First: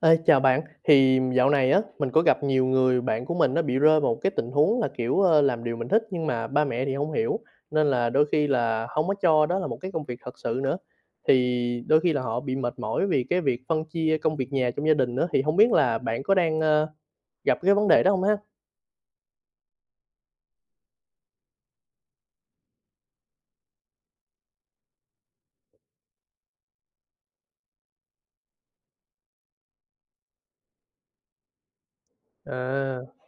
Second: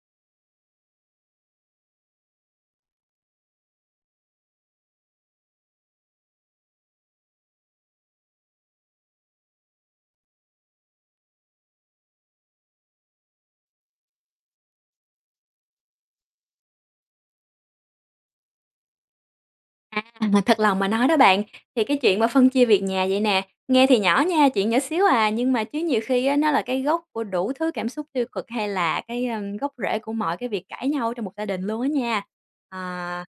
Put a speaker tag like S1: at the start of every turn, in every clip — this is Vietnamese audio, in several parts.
S1: Ê, chào bạn, thì dạo này á mình có gặp nhiều người bạn của mình á, bị rơi vào một cái tình huống là, kiểu, ờ, làm điều mình thích, nhưng mà ba mẹ thì hông hiểu, nên là đôi khi là, hông có cho đó là một cái công việc thật sự nữa, thì đôi khi là họ bị mệt mỏi vì cái việc phân chia công việc nhà trong gia đình á. Thì hông biết là bạn có đang, ơ, gặp cái vấn đề đó hông ha?
S2: À! mà thật lòng mà nói đó bạn, thì cái chuyện mà phân chia việc nhà vậy nè, nghe thì nhỏ nha, chuyện nhỏ xíu à, nhưng mà chứ nhiều khi á, nó là cái gốc của đủ thứ cảm xúc tiêu cực, hay là cái, a, gốc rễ của mọi cái việc cãi nhau ở trong một gia đình luôn á nha.
S1: À!
S2: À.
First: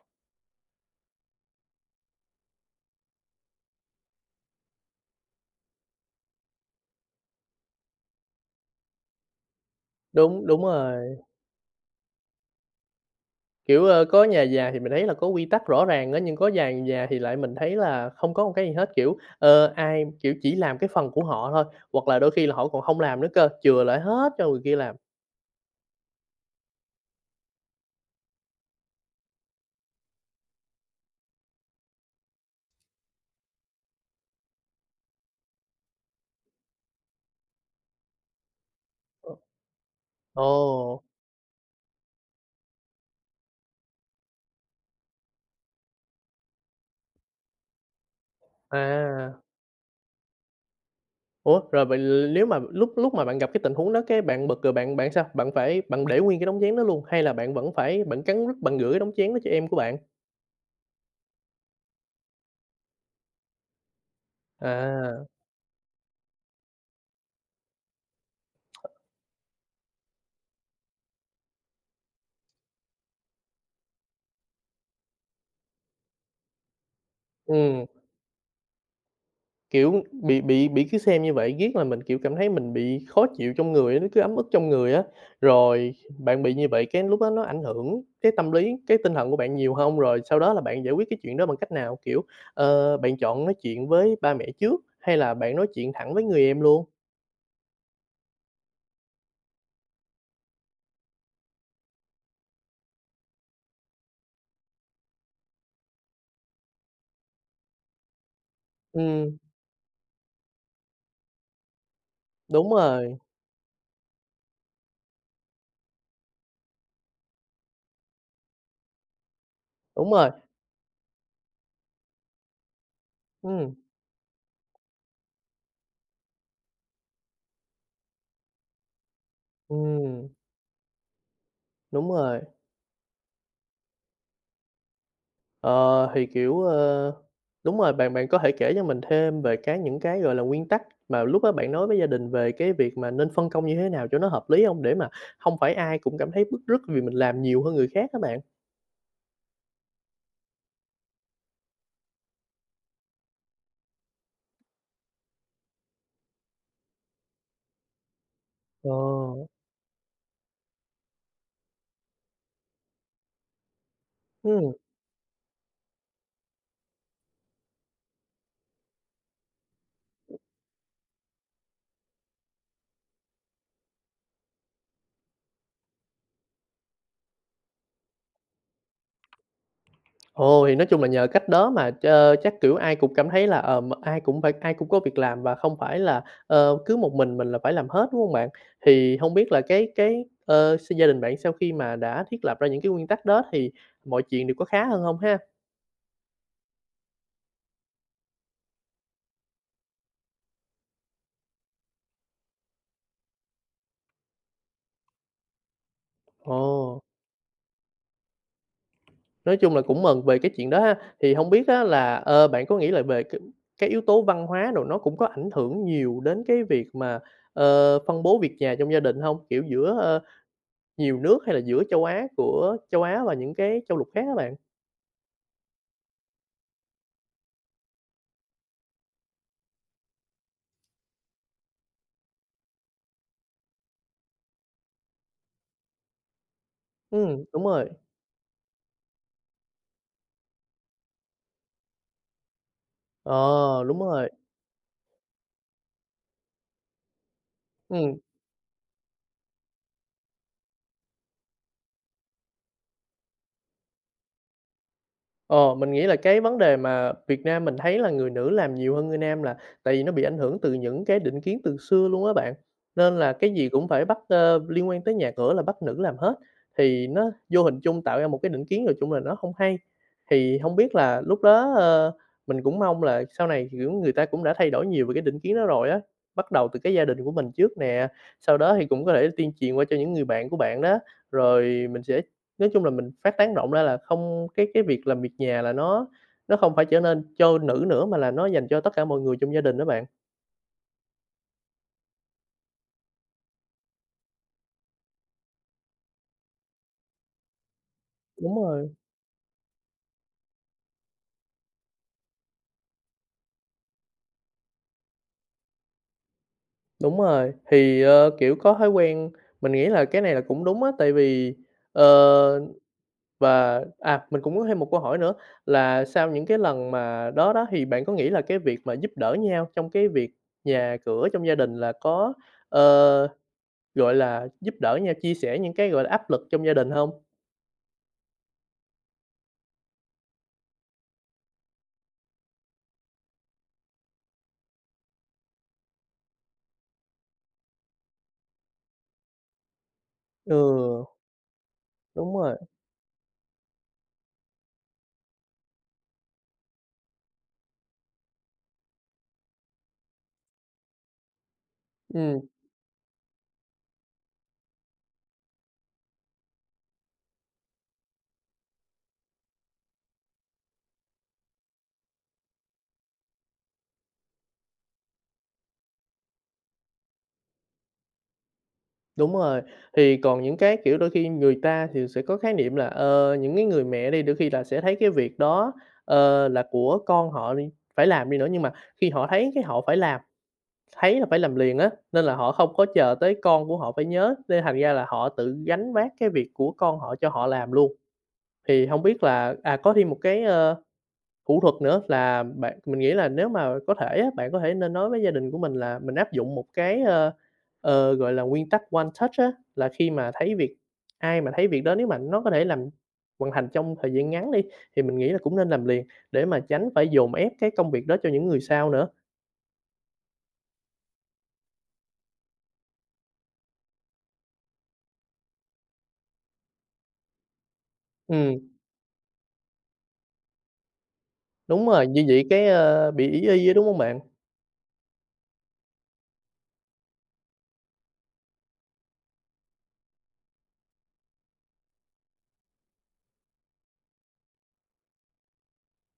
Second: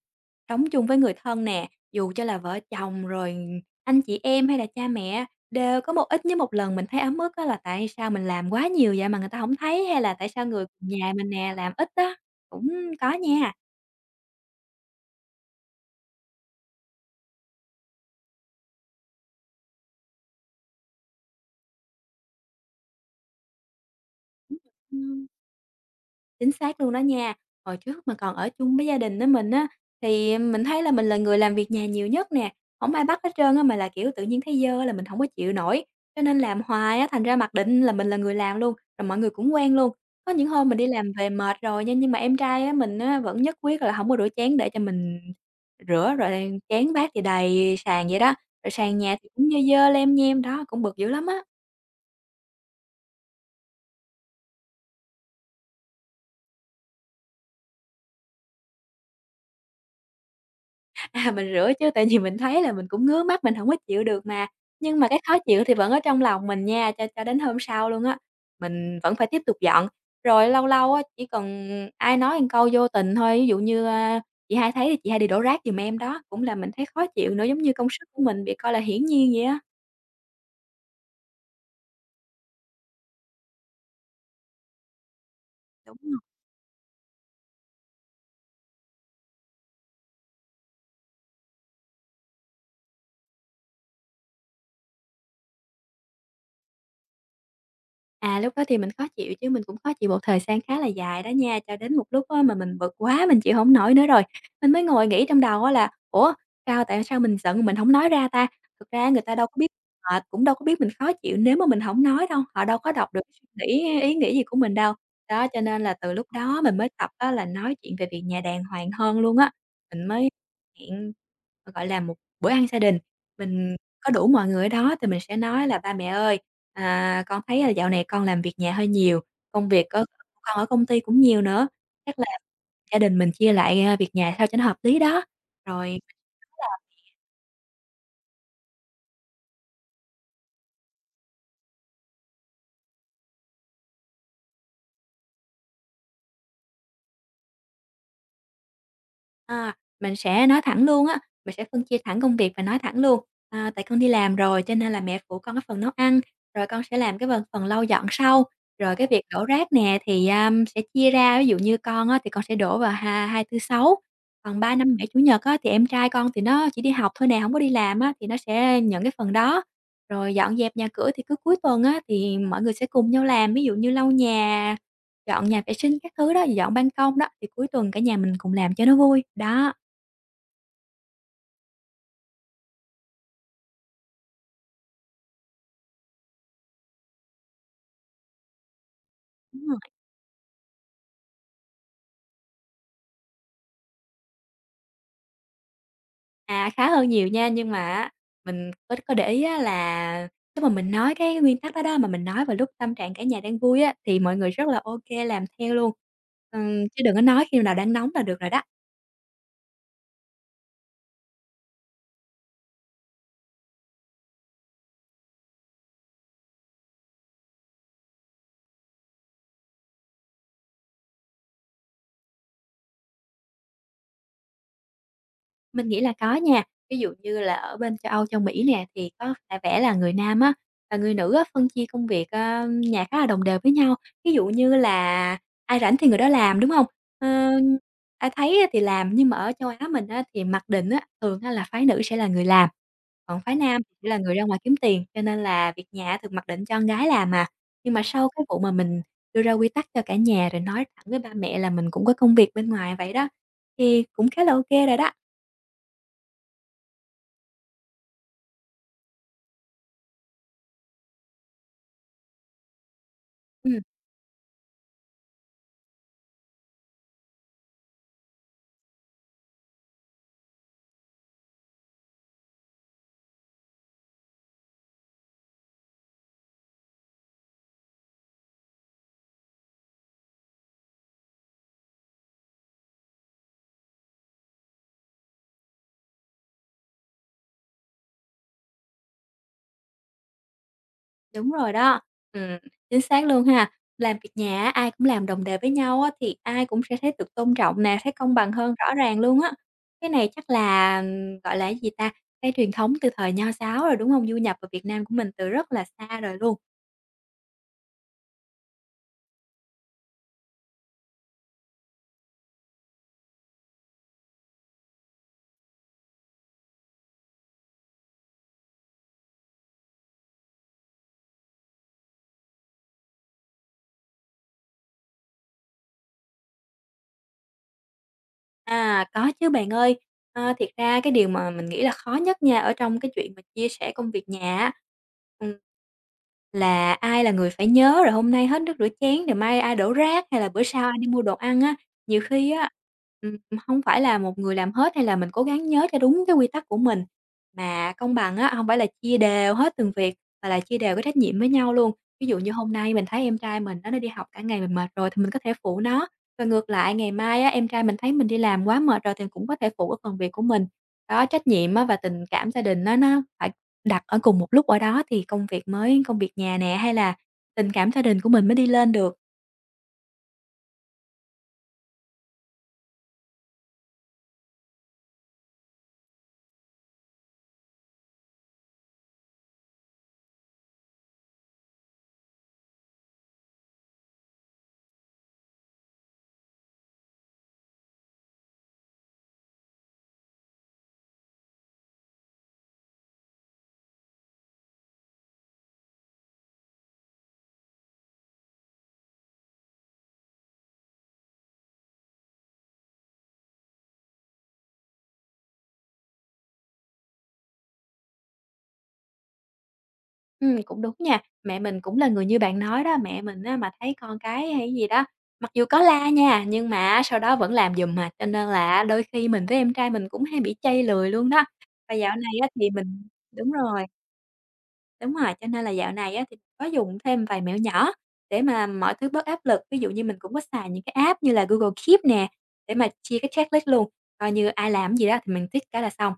S2: Sống chung với người thân nè, dù cho là vợ chồng, rồi ừ, anh chị em, hay là cha mẹ đều có một ít nhất một lần mình thấy ấm ức á, là tại sao mình làm quá nhiều vậy mà người ta hổng thấy, hay là tại sao
S1: Đúng, đúng
S2: người nhà
S1: rồi.
S2: mình nè làm ít á, cũng có nha.
S1: Kiểu, ơ, có nhà già, thì, mình thấy là có quy tắc rõ ràng á, nhưng có vài nhà thì lại mình thấy là không có một cái gì hết, kiểu, ờ, ai, kiểu, chỉ làm cái phần của họ thôi, hoặc là đôi khi là họ còn hông làm nữa cơ, chừa lại hết cho người kia làm.
S2: Chính xác luôn đó nha, hồi trước mà còn ở chung với gia đình n mình á thì mình thấy là mình là người làm việc nhà nhiều nhất nè, hổng ai bắt hết trơn á, mà là, kiểu, tự nhiên thấy dơ á là mình hổng có chịu nổi. Cho nên làm hoài á, thành ra mặc định là mình là người làm luôn, rồi mọi người cũng quen luôn. Có
S1: [unintelligible]
S2: những hôm mình đi
S1: Ồ.
S2: làm về mệt rồi nha, nhưng mà em trai á mình á vẫn nhất quyết là hổng có rửa chén để cho mình rửa, rồi đang chén bát thì đầy sàn vậy đó, rồi sàn nhà
S1: À.
S2: cũng dơ dơ lem nhem. Đó, cũng bực dữ lắm á.
S1: Ủa, rồi vậy l lếu mà lúc lúc mà bạn gặp cái tình huống đó, cái bạn bực rồi bạn bạn sao? Bạn phải bạn để nguyên cái đống chén đó luôn? Hay là bạn vẫn phải bạn cắn rứt bạn rửa cái đống chén đó cho em của bạn?
S2: À, mình rửa chứ, tại vì mình thấy là mình cũng ngứa mắt, mình hổng có chịu được mà. Nhưng mà cái
S1: À.
S2: khó chịu thì vẫn ở trong lòng mình nha, cho cho đến hôm sau luôn á, mình vẫn phải tiếp tục dọn. Rồi lâu lâu á, chỉ cần ai nói một câu vô tình thôi, ví dụ như, a: "Chị hai thấy chị hai đi đổ rác giùm em", đó, cũng làm mình thấy khó chịu nữa, giống như
S1: Ừm.
S2: công sức của mình bị coi là hiển nhiên vậy đó.
S1: Kiểu, bị bị bị cứ xem như vậy, riết làm mình, kiểu, cảm thấy mình bị khó chịu trong người á, nó cứ ấm ức trong người á. Rồi
S2: Đúng rồi.
S1: bạn bị như vậy cái lúc đó nó ảnh hưởng cái tâm lý, cái tinh thần của bạn nhiều hông? Rồi sau đó là bạn giải quyết cái chuyện đó bằng cách nào? Kiểu, ờ, bạn chọn nói chuyện với ba mẹ trước, hay là bạn nói chuyện thẳng với người em luôn?
S2: À, lúc đó thì mình khó chịu chứ mình cũng khó chịu một thời gian khá là dài đó nha, cho đến một lúc á mà mình bực quá mình chịu hổng nổi nữa rồi, mình mới ngồi nghĩ trong đầu á là, ủa, sao tại sao mình giận mình hổng nói ra ta. Thực ra á người ta
S1: Ừm.
S2: đâu có biết, họ cũng đâu có biết mình khó chịu nếu mà mình hổng nói đâu, họ
S1: Đúng
S2: đâu có đọc
S1: rồi.
S2: được suy nghĩ hay ý nghĩ gì của mình đâu. Đó, cho nên là từ lúc đó mình mới tập á là nói chuyện về việc nhà đàng hoàng hơn luôn á, mình
S1: Đúng rồi.
S2: mới hẹn, g gọi là, một bữa ăn gia đình,
S1: Ừm.
S2: mình có đủ mọi người ở đó thì mình sẽ nói là "Ba mẹ ơi, à, con thấy, ơ, dạo này con làm việc nhà hơi nhiều, công việc c của
S1: Ừm.
S2: con ở công ty cũng nhiều nữa,
S1: Đúng
S2: chắc là
S1: rồi.
S2: gia đình mình chia lại, à, việc nhà sao cho nó hợp lý đó." Rồi mình
S1: Ờ, thì,
S2: nói
S1: kiểu,
S2: là "Mẹ"
S1: ơ, đúng rồi, bạn bạn có thể kể cho mình thêm về cái những cái, gọi là, nguyên tắc mà lúc đó bạn nói với gia đình về cái việc mà nên phân công như thế nào cho nó hợp lý hông? Để mà không phải ai cũng cảm thấy bứt rứt vì mình làm nhiều hơn người khác á bạn?
S2: À, mình sẽ nói thẳng luôn á, mình sẽ phân chia thẳng công việc và nói thẳng luôn, à, tại con đi làm rồi cho nên là mẹ phụ con cái phần nấu ăn, rồi con sẽ làm cái phần phần lau dọn sau,
S1: Ờ.
S2: rồi cái việc đổ rác nè thì, a, sẽ chia ra, ví dụ như con á thì con sẽ đổ vào ha Hai, Tư, Sáu, còn
S1: Ừm.
S2: Ba, Năm, Bảy, Chủ nhật á thì em trai con thì nó chỉ đi học thôi nè, hổng có đi làm á thì nó sẽ nhận cái phần đó, rồi dọn dẹp nhà cửa thì cứ cuối tuần á thì mọi người sẽ cùng nhau làm ví dụ như lau nhà, dọn nhà vệ sinh các thứ đó, thì dọn ban công đó thì cuối tuần cả nhà mình cùng làm cho nó vui, đó.
S1: Ồ, thì nói chung là nhờ cách đó mà ch chắc, kiểu, ai cũng cảm thấy là, ờm, ai cũng phải ai cũng có việc làm và không phải là, ờ, cứ một mình mình là phải làm hết, đúng hông bạn? Thì hông biết là
S2: Đúng rồi.
S1: cái cái, ờ, s gia đình bạn sau khi mà đã thiết lập ra những cái nguyên tắc đó thì mọi chuyện đều có khá hơn hông ha?
S2: À, khá hơn nhiều nha, nhưng mà á, mình có có để ý á, là, lúc mà mình nói cái nguyên tắc đó đó, mà mình nói vào lúc tâm trạng cả nhà đang vui á, thì mọi người rất là ô kê làm theo luôn, ừm, chứ
S1: Ồ!
S2: đừng có nói khi nào đang nóng là được rồi đó.
S1: Nói chung là cũng mừng về cái chuyện đó ha, thì hông biết á là, ơ, bạn có nghĩ là về cái cái yếu tố văn hóa đồ nó cũng có ảnh hưởng nhiều đến cái việc mà, ờ, phân bố việc nhà trong gia đình hông? Kiểu giữa, ơ, nhiều nước, hay là giữa châu Á của châu Á và những cái châu lục khác á bạn?
S2: Mình nghĩ là có nha. Ví dụ như là ở bên châu Âu, Châu Mỹ nè, thì, có v vẻ là người nam á, và người nữ á, phân chia công việc, a, nhà khá là đồng đều với nhau, ví dụ như là ai rảnh thì người đó làm, đúng hông?
S1: Ừm,
S2: Ơ.
S1: đúng rồi.
S2: Ai thấy á thì làm, nhưng mà ở châu Á mình á, thì mặc định á, thường á, là phái nữ sẽ là người làm, còn phái nam
S1: Ờ! Đúng
S2: là
S1: rồi.
S2: người ra ngoài kiếm tiền, cho nên là việc nhà thường mặc định cho con gái làm à. Nhưng mà
S1: Ừm.
S2: sau cái vụ mà mình đưa ra quy tắc cho cả nhà rồi nói thẳng với ba mẹ là mình cũng có công việc bên ngoài vậy đó, thì cũng khá là ô kê rồi đó.
S1: Ờ, mình nghĩ là cái vấn đề mà Việt Nam mình thấy là, người nữ làm nhiều hơn người nam là, tại vì nó bị ảnh hưởng từ những cái định kiến từ xưa luôn á bạn. Nên là cái gì
S2: Ừm.
S1: cũng phải bắt, ơ, liên quan tới nhà cửa là bắt nữ làm hết, thì nó vô hình chung tạo ra một cái định kiến nói chung là nó không hay. Thì hông biết là lúc đó, ơ, mình cũng mong là sau này, kiểu, người ta cũng đã thay đổi nhiều về cái định kiến đó rồi á, bắt đầu từ cái gia đình của mình trước nè, sau đó thì cũng có thể tuyên truyền qua cho những người bạn của bạn đó, rồi mình sẽ nói chung là mình phát tán rộng ra là không cái cái việc làm việc nhà là nó nó không phải trở nên cho nữ nữa mà là nó dành cho tất cả mọi người trong gia đình đó bạn.
S2: Đúng rồi đó, ừm, chính xác luôn ha. Làm việc nhà á, ai cũng làm đồng đề với nhau á thì ai cũng sẽ thấy được tôn trọng nè, thấy công bằng
S1: Đúng
S2: hơn
S1: rồi.
S2: rõ ràng luôn á. Cái này chắc là, gọi là, cái gì ta, cái truyền thống từ thời nho giáo rồi, đúng hông? Du nhập ở Việt Nam của mình từ rất là xa đời luôn.
S1: Đúng rồi, thì, ơ, kiểu, có thói quen. Mình nghĩ là cái này là cũng đúng á, tại vì ờ, và, à, mình cũng muốn thêm một câu hỏi nữa là sau những cái lần mà đó đó, thì bạn có nghĩ là cái việc mà giúp đỡ nhau trong cái việc nhà cửa trong gia đình là có, ờ, gọi là, giúp đỡ nhau chia sẻ những cái, gọi là, áp lực trong gia đình hông?
S2: À, có chứ bạn ơi. Ờ, thiệt ra cái điều mà mình nghĩ là khó nhất nha ở trong cái chuyện mà chia sẻ công việc nhà á, ừm, là ai là người phải nhớ rồi hôm nay hết nước rửa chén rồi mai ai đổ rác, hay là bữa sau ai
S1: Ừ.
S2: đi mua đồ ăn á. Nhiều
S1: Đúng
S2: khi
S1: rồi.
S2: á, ừm, hông phải là một người làm hết hay là mình cố gắng nhớ cho đúng cái quy tắc của mình, mà công bằng á hông phải là chia đều hết từng việc mà là chia đều cái trách nhiệm với nhau luôn. Ví dụ
S1: Ừm.
S2: như hôm nay mình thấy em trai mình nó nó đi học cả ngày mình mệt rồi thì mình có thể phụ nó, và ngược lại ngày mai á em trai mình thấy mình đi làm quá mệt rồi thì cũng có thể phụ cái phần việc của mình. Đó, trách nhiệm á và tình cảm gia đình á nó phải đặt ở cùng một lúc ở đó thì công việc mới công việc nhà nè hay là tình cảm gia đình của mình mới đi lên được.
S1: Đúng rồi, thì còn những cái, kiểu, đôi khi người ta thì sẽ có khái niệm là, ờ, những cái người mẹ đi đôi khi là sẽ thấy cái việc đó, ờ, là của con họ đì phải làm đi nữa, nhưng mà khi họ thấy cái họ phải làm, thấy là phải làm liền á, nên là họ hông có chờ tới con của họ phải nhớ, nên thành ra là họ tự gánh vác cái việc của con họ cho họ làm luôn. Thì hông biết là à, có thêm một cái, ơ, thủ thuật nữa là bạn mình nghĩ là nếu mà có thể á, bạn có thể nên nói với gia đình của mình là mình áp dụng một cái, ơ, ờ, gọi là, nguyên tắc One Touch á, là khi mà thấy việc, ai mà thấy việc đó nếu mà nó có thể làm hoàn thành trong thời gian ngắn đi, thì mình nghĩ là cũng nên làm liền để mà tránh phải dồn ép cái công việc đó cho những người sau nữa.
S2: Ừm, cũng đúng nha, mẹ mình cũng là người như bạn nói đó, mẹ mình á, mà thấy con cái hay cái gì đó, mặc dù có la nha, nhưng mà á, sau đó vẫn làm giùm à. Cho nên
S1: Ừm.
S2: là á, đôi khi mình với em trai mình cũng hay bị trây lười luôn đó.
S1: Đúng
S2: Và
S1: rồi,
S2: dạo
S1: như
S2: này
S1: vậy
S2: á
S1: cái,
S2: thì mình
S1: ơ, bị ỷ
S2: đúng
S1: y á, đúng
S2: rồi.
S1: hông bạn?
S2: Đúng rồi, cho nên là dạo này á, thì có dùng thêm vài mẹo nhỏ, để mà mọi thứ bớt áp lực. Ví dụ như mình cũng có xài những cái app như là Google Keep nè, để mà chia cái checklist luôn, coi như ai làm cái gì đó thì mình tick cái là xong.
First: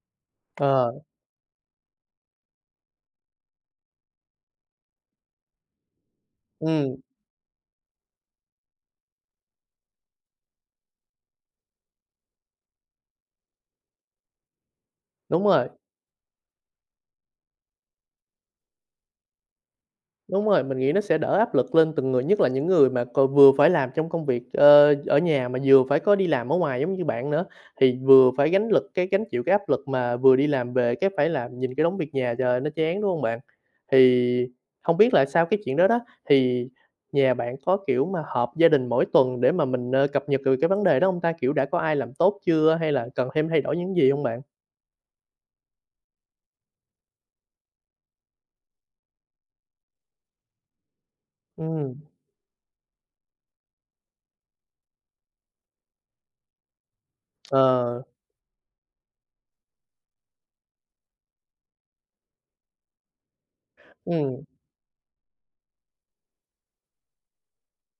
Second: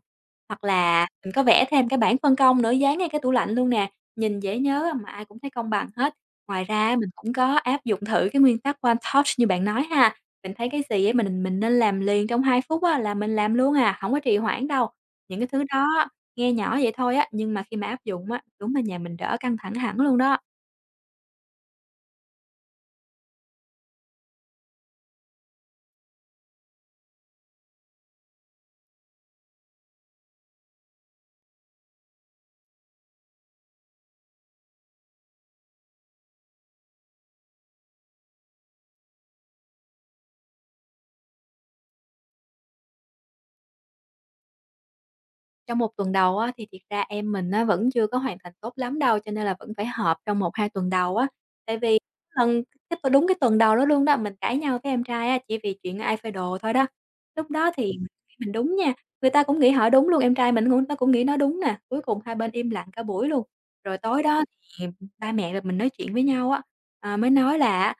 S2: Hoặc
S1: Ờ.
S2: là mình có vẽ thêm cái bảng phân công nữa dán ngay cái tủ lạnh luôn nè, nhìn dễ nhớ, mà ai cũng thấy công bằng hết. Ngoài ra á,
S1: Ừm.
S2: mình cũng có áp dụng thử cái nguyên tắc One Touch như bạn nói ha, mình thấy cái gì á, mình mình nên làm liền trong 2 phút á, là mình làm luôn à, hổng có trì hoãn đâu. Những
S1: Đúng
S2: cái thứ
S1: rồi.
S2: đó, nghe nhỏ vậy thôi á, nhưng mà khi mà áp dụng á, đúng là nhà mình đỡ căng thẳng hẳn luôn đó.
S1: Đúng rồi, mình nghĩ nó sẽ đỡ áp lực lên từng người, nhất là những người mà cò vừa phải làm trong công việc, ờ, ở nhà mà vừa phải có đi làm ở ngoài giống như bạn nữa, thì vừa phải gánh lực, cái gánh chịu cái áp lực mà vừa đi làm về cái phải làm nhìn cái đống việc nhà, trời ơi, nó chán, đúng hông bạn? Thì, hông biết là sau cái chuyện đó đó, thì, nhà bạn có, kiểu, mà họp gia đình mỗi tuần, để mà mình, ờ, cập nhật, ừ, cái vấn đề đó hông ta? Kiểu đã có ai làm tốt chưa, hay là cần thêm thay đổi những gì hông bạn?
S2: Trong 1 tuần đầu á, thì thiệt ra em mình á, vẫn chưa có hoàn thành tốt lắm đâu, cho nên là vẫn phải họp trong 1, 2 tuần đầu á. Tại
S1: Ừm.
S2: vì lần [unintelligible] đúng, cái tuần đầu đó luôn đó, mình cãi nhau với em trai á, chỉ vì chuyện ai phơi đồ thôi đó. Lúc đó thì
S1: Ờ.
S2: [unintelligible] mình đúng nha, người ta cũng nghĩ họ đúng luôn, em trai mình cũng nó cũng nghĩ nó đúng nè, cuối cùng hai bên im lặng cả buổi luôn. Rồi tối đó
S1: Ừm.
S2: thì ba mẹ và mình nói chuyện với nhau á, ờ, mới nói là á,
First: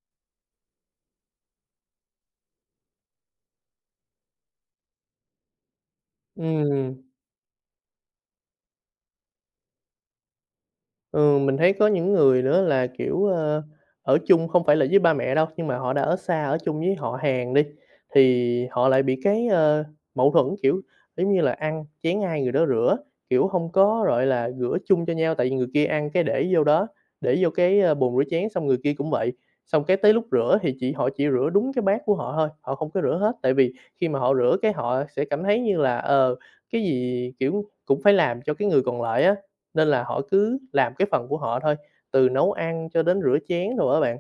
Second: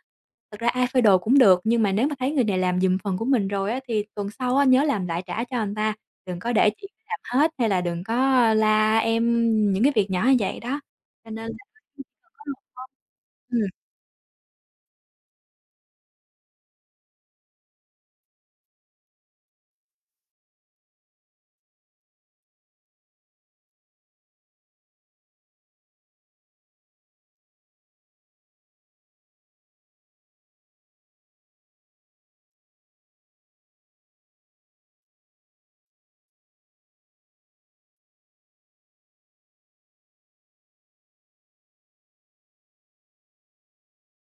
S2: thật ra ai phơi đồ cũng được, nhưng mà nếu mà thấy người này làm giùm phần của mình rồi á, thì tuần sau á, nhớ làm lại trả cho ta, đừng có để chị
S1: Ừm.
S2: phải làm hết hay là đừng có la em những cái việc nhỏ vậy đó, cho
S1: Ừm,
S2: nên
S1: mình
S2: là
S1: thấy có những người nữa là,
S2: [unintelligible]
S1: kiểu,
S2: ừm.
S1: ơ, ở chung không phải là với ba mẹ đâu, nhưng mà họ đã ở xa, ở chung với họ hàng đi, thì họ lại bị cái, ơ, mẫu thuẫn, kiểu, kiểu như là, ăn chén ai người đó rửa, kiểu, hông có, gọi là, rửa chung cho nhau. Tại vì người kia ăn cái để vô đó, để vô cái bồn rửa chén, xong người kia cũng vậy. Xong cái tới lúc rửa thì chỉ họ chỉ rửa đúng cái bát của họ thôi, họ không có rửa hết, tại vì khi mà họ rửa cái họ sẽ cảm thấy như là, ờ, cái gì, kiểu, cũng phải làm cho cái người còn lại á, nên là họ cứ làm cái phần của họ thôi, từ nấu ăn cho đến rửa chén đồ á bạn.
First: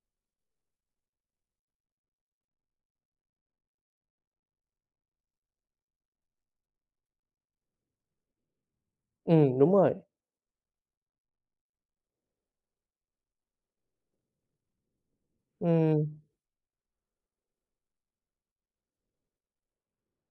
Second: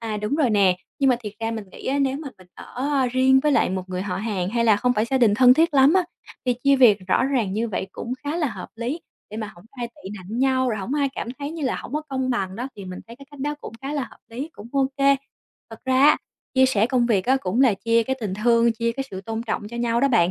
S2: À, đúng rồi nè, nhưng mà thiệt ra mình nghĩ á, nếu mà mình ở riêng với lại một người họ hàng hay là không phải gia đình thân thiết lắm á, việc chia việc rõ ràng như vậy cũng khá là hợp lý, để mà
S1: Ừm,
S2: hổng có
S1: đúng
S2: ai
S1: rồi.
S2: tị nạnh nhau rồi hổng có ai cảm thấy như là hổng có công bằng đó, thì mình thấy cái cách đó cũng khá là hợp lý, cũng ô kê. Thật ra
S1: Ừm.
S2: á, chia sẻ công việc á, cũng là chia cái tình thương, chia cái sự tôn trọng cho nhau đó bạn,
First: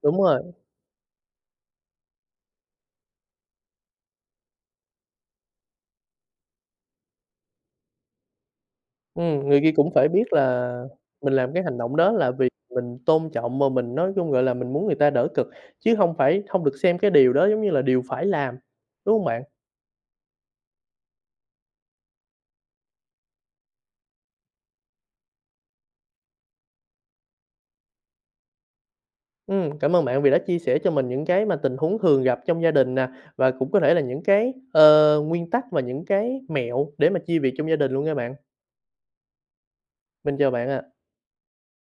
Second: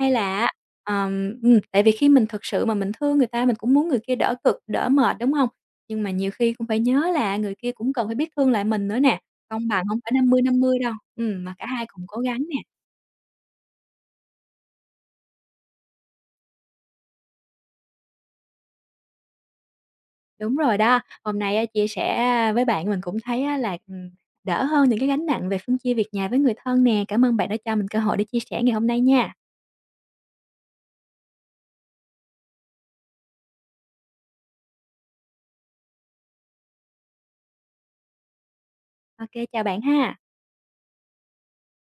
S2: hay
S1: Đúng
S2: là
S1: rồi.
S2: á, ờm, ừm, tại vì khi mình thực sự mà mình thương người ta mình cũng muốn người kia đỡ cực, đỡ mệt, đúng hông? Nhưng mà nhiều khi cũng phải nhớ là người kia cũng cần phải biết thương lại mình nữa nè,
S1: Ừm, người
S2: công
S1: kia
S2: bằng
S1: cũng
S2: hổng
S1: phải
S2: phải năm
S1: biết
S2: mươi năm
S1: là,
S2: mươi đâu,
S1: mình
S2: ừm,
S1: làm
S2: mà
S1: cái
S2: cả
S1: hành
S2: hai
S1: động
S2: cùng
S1: đó
S2: cố
S1: là
S2: gắng
S1: vì
S2: nè.
S1: mình tôn trọng mà mình nói chung, gọi là, mình muốn người ta đỡ cựcm chứ hông phải không được xem cái điều đó, giống như là, điều phải làm, đúng hông bạn?
S2: Đúng rồi đó, hôm nay á, chia sẻ với bạn mình cũng thấy á, là, ừm, đỡ hơn những cái gánh nặng về phân chia việc nhà với người thân nè, cảm ơn bạn đã cho mình cơ hội để chia sẻ ngày hôm nay nha.
S1: Ừm, cảm ơn bạn vì đã chia sẻ cho mình những cái mà tình huống thường gặp trong gia đình nè, và cũng có thể là những cái, ờ, nguyên tắc và những cái mẹo để mà chia việc trong gia đình luôn nha bạn.
S2: Ô kê, chào bạn ha.
S1: Mình chào bạn ạ.